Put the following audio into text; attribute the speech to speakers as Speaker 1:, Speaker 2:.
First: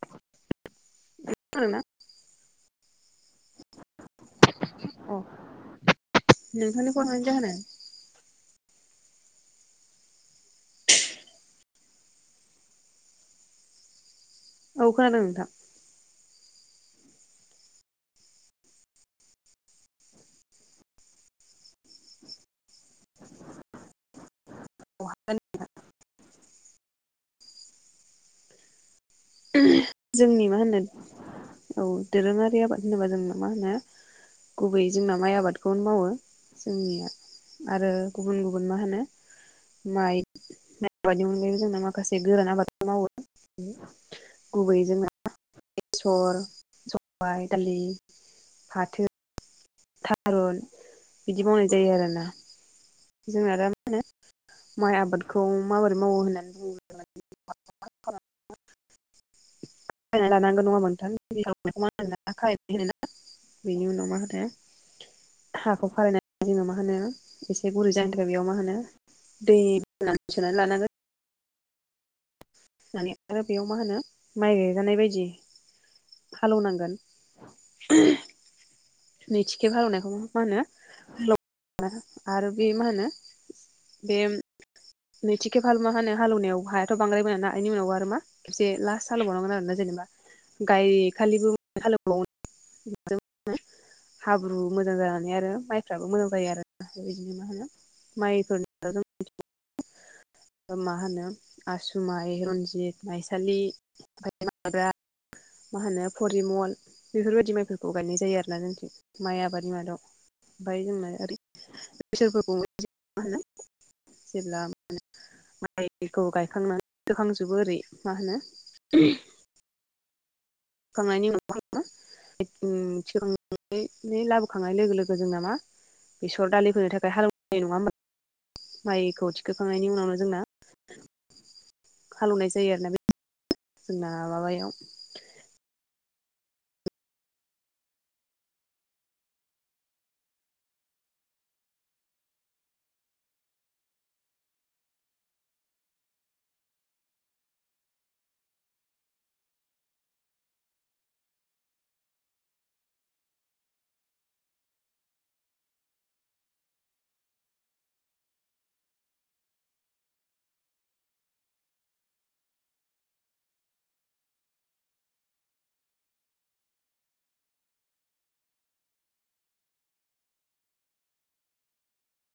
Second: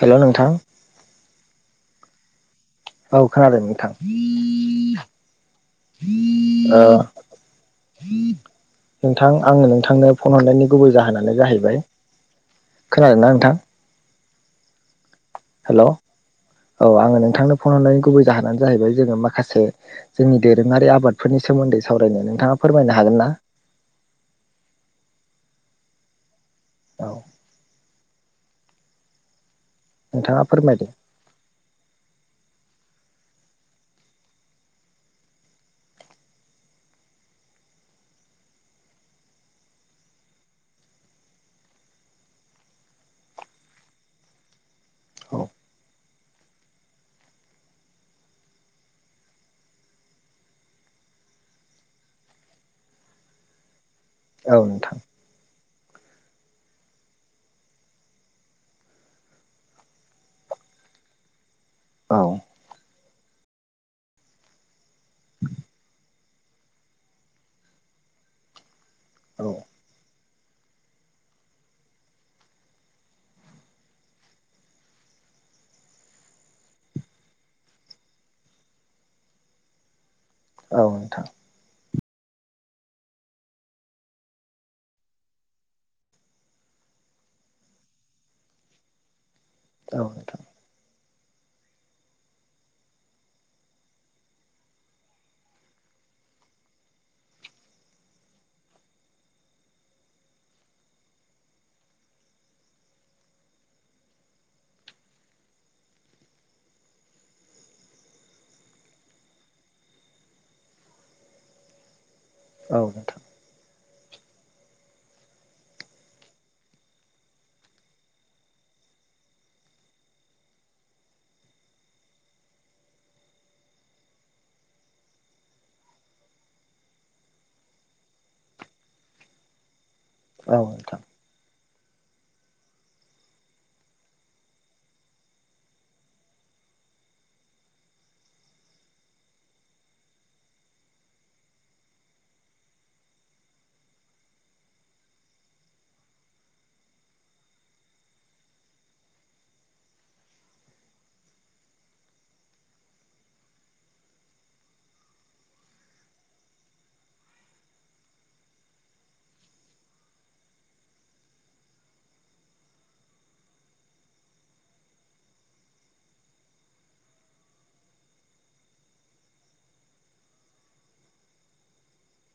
Speaker 1: हेल' नोंथां
Speaker 2: खोनादोंना?
Speaker 1: औ खोनादों नोंथां। ओ
Speaker 2: नोंथां नों फन हरनायनि जाहोना
Speaker 1: नोंथां आङो नोंथांनो फन हरनायनि गुबै जाहोनानो जाहैबाय खोनादों ना नोंथां
Speaker 2: औ खोनादों नोंथां
Speaker 1: हेल' औ आङो नोंथांनो फन हरनायनि गुबै जाहोनानो जाहैबाय जोङो माखासे जोंनि दोरोङारि आबादफोरनि सोमोन्दै सावरायनो नोंथाङा फोरमायनो हागोन ना
Speaker 2: औ हागोन
Speaker 1: औ नोंथाङा
Speaker 2: जोंनि मा होनो
Speaker 1: फोरमायदो
Speaker 2: औ दोरोङारि आबाद होनोबा जोंनो मा होनो गुबैयै जोंना माइ आबादखौनो मावो जोंनिया आरो गुबुन गुबुन मा होनो माइ माइ आबादनि अनगायैबो जोंना माखासे गोरान आबादखौ मावो गुबैयै जोंना [unintelligible]
Speaker 1: औ
Speaker 2: बेसर सबाय दालि फाथो थारुन बिदि मावनाय जायो आरोना जोंना दा मा होनो
Speaker 1: औ
Speaker 2: माइ
Speaker 1: नोंथां
Speaker 2: आबादखौ माबोरै मावो होननानै बुङोब्ला माने बायना लानांगौ नङा नोंथां [unintelligible] ना बेनि
Speaker 1: औ
Speaker 2: उनाव मा होनो थाइ हाखौ खारायनानै जोङो मा होनो एसे गुरै जनि थाखाय बेयाव मा होनो दै
Speaker 1: औ
Speaker 2: सोनानै लानांगोन माने आरो बेयाव मा होनो माइ गायजानाय बायदि हालेव नांगोन [inaudible] नैथि खेब हालौनायखौ मा
Speaker 1: औ नोंथां
Speaker 2: होनो आरो बे मा होनो बे नैथि खेब हालुवा होनो हालौनायाव हायाथ' बांद्राय मोना ना आनि उनावबो आरो मा खेबसे लास्ट हालौवबावनांगोन आरो ना
Speaker 1: औ
Speaker 2: जेनेबा
Speaker 1: नोंथां
Speaker 2: गायखालिबो हालौबावनांगोनना जेनबा [unintelligible] हाब्रु मोजां जानानै आरो माइफ्राबो मोजां जायो आरोना बेबायदिनो मा होनो माइखौ [unintelligible] मा होनो आसु माइ रन्जित माइसालि ओमफ्राय माइब्रा मा होनो परिमल बेफोरबायदि माइफोरखौ गायनाय जायो आरोना जोंथिं माइ आबादनि मादाव ओमफ्राय जोंना ओरै बैसोरफोरखौ
Speaker 1: औ नोंथां
Speaker 2: मा होनो जेब्ला मा होनो माइखौ गायखांनानै सोखांजोबो ओरै मा होनो होखांनायनि उनाव मा होनो [unintelligible] लाबोखांनाय लोगो लोगो जोंना मा बेसर दालि होनो थाखाय हालेवनाय नङा होमबा माइखौ थिखोखांनायनि उनावनो जोंना
Speaker 1: औ नोंथां
Speaker 2: हालेवनाय जायो आरोना बे जोंना माबायाव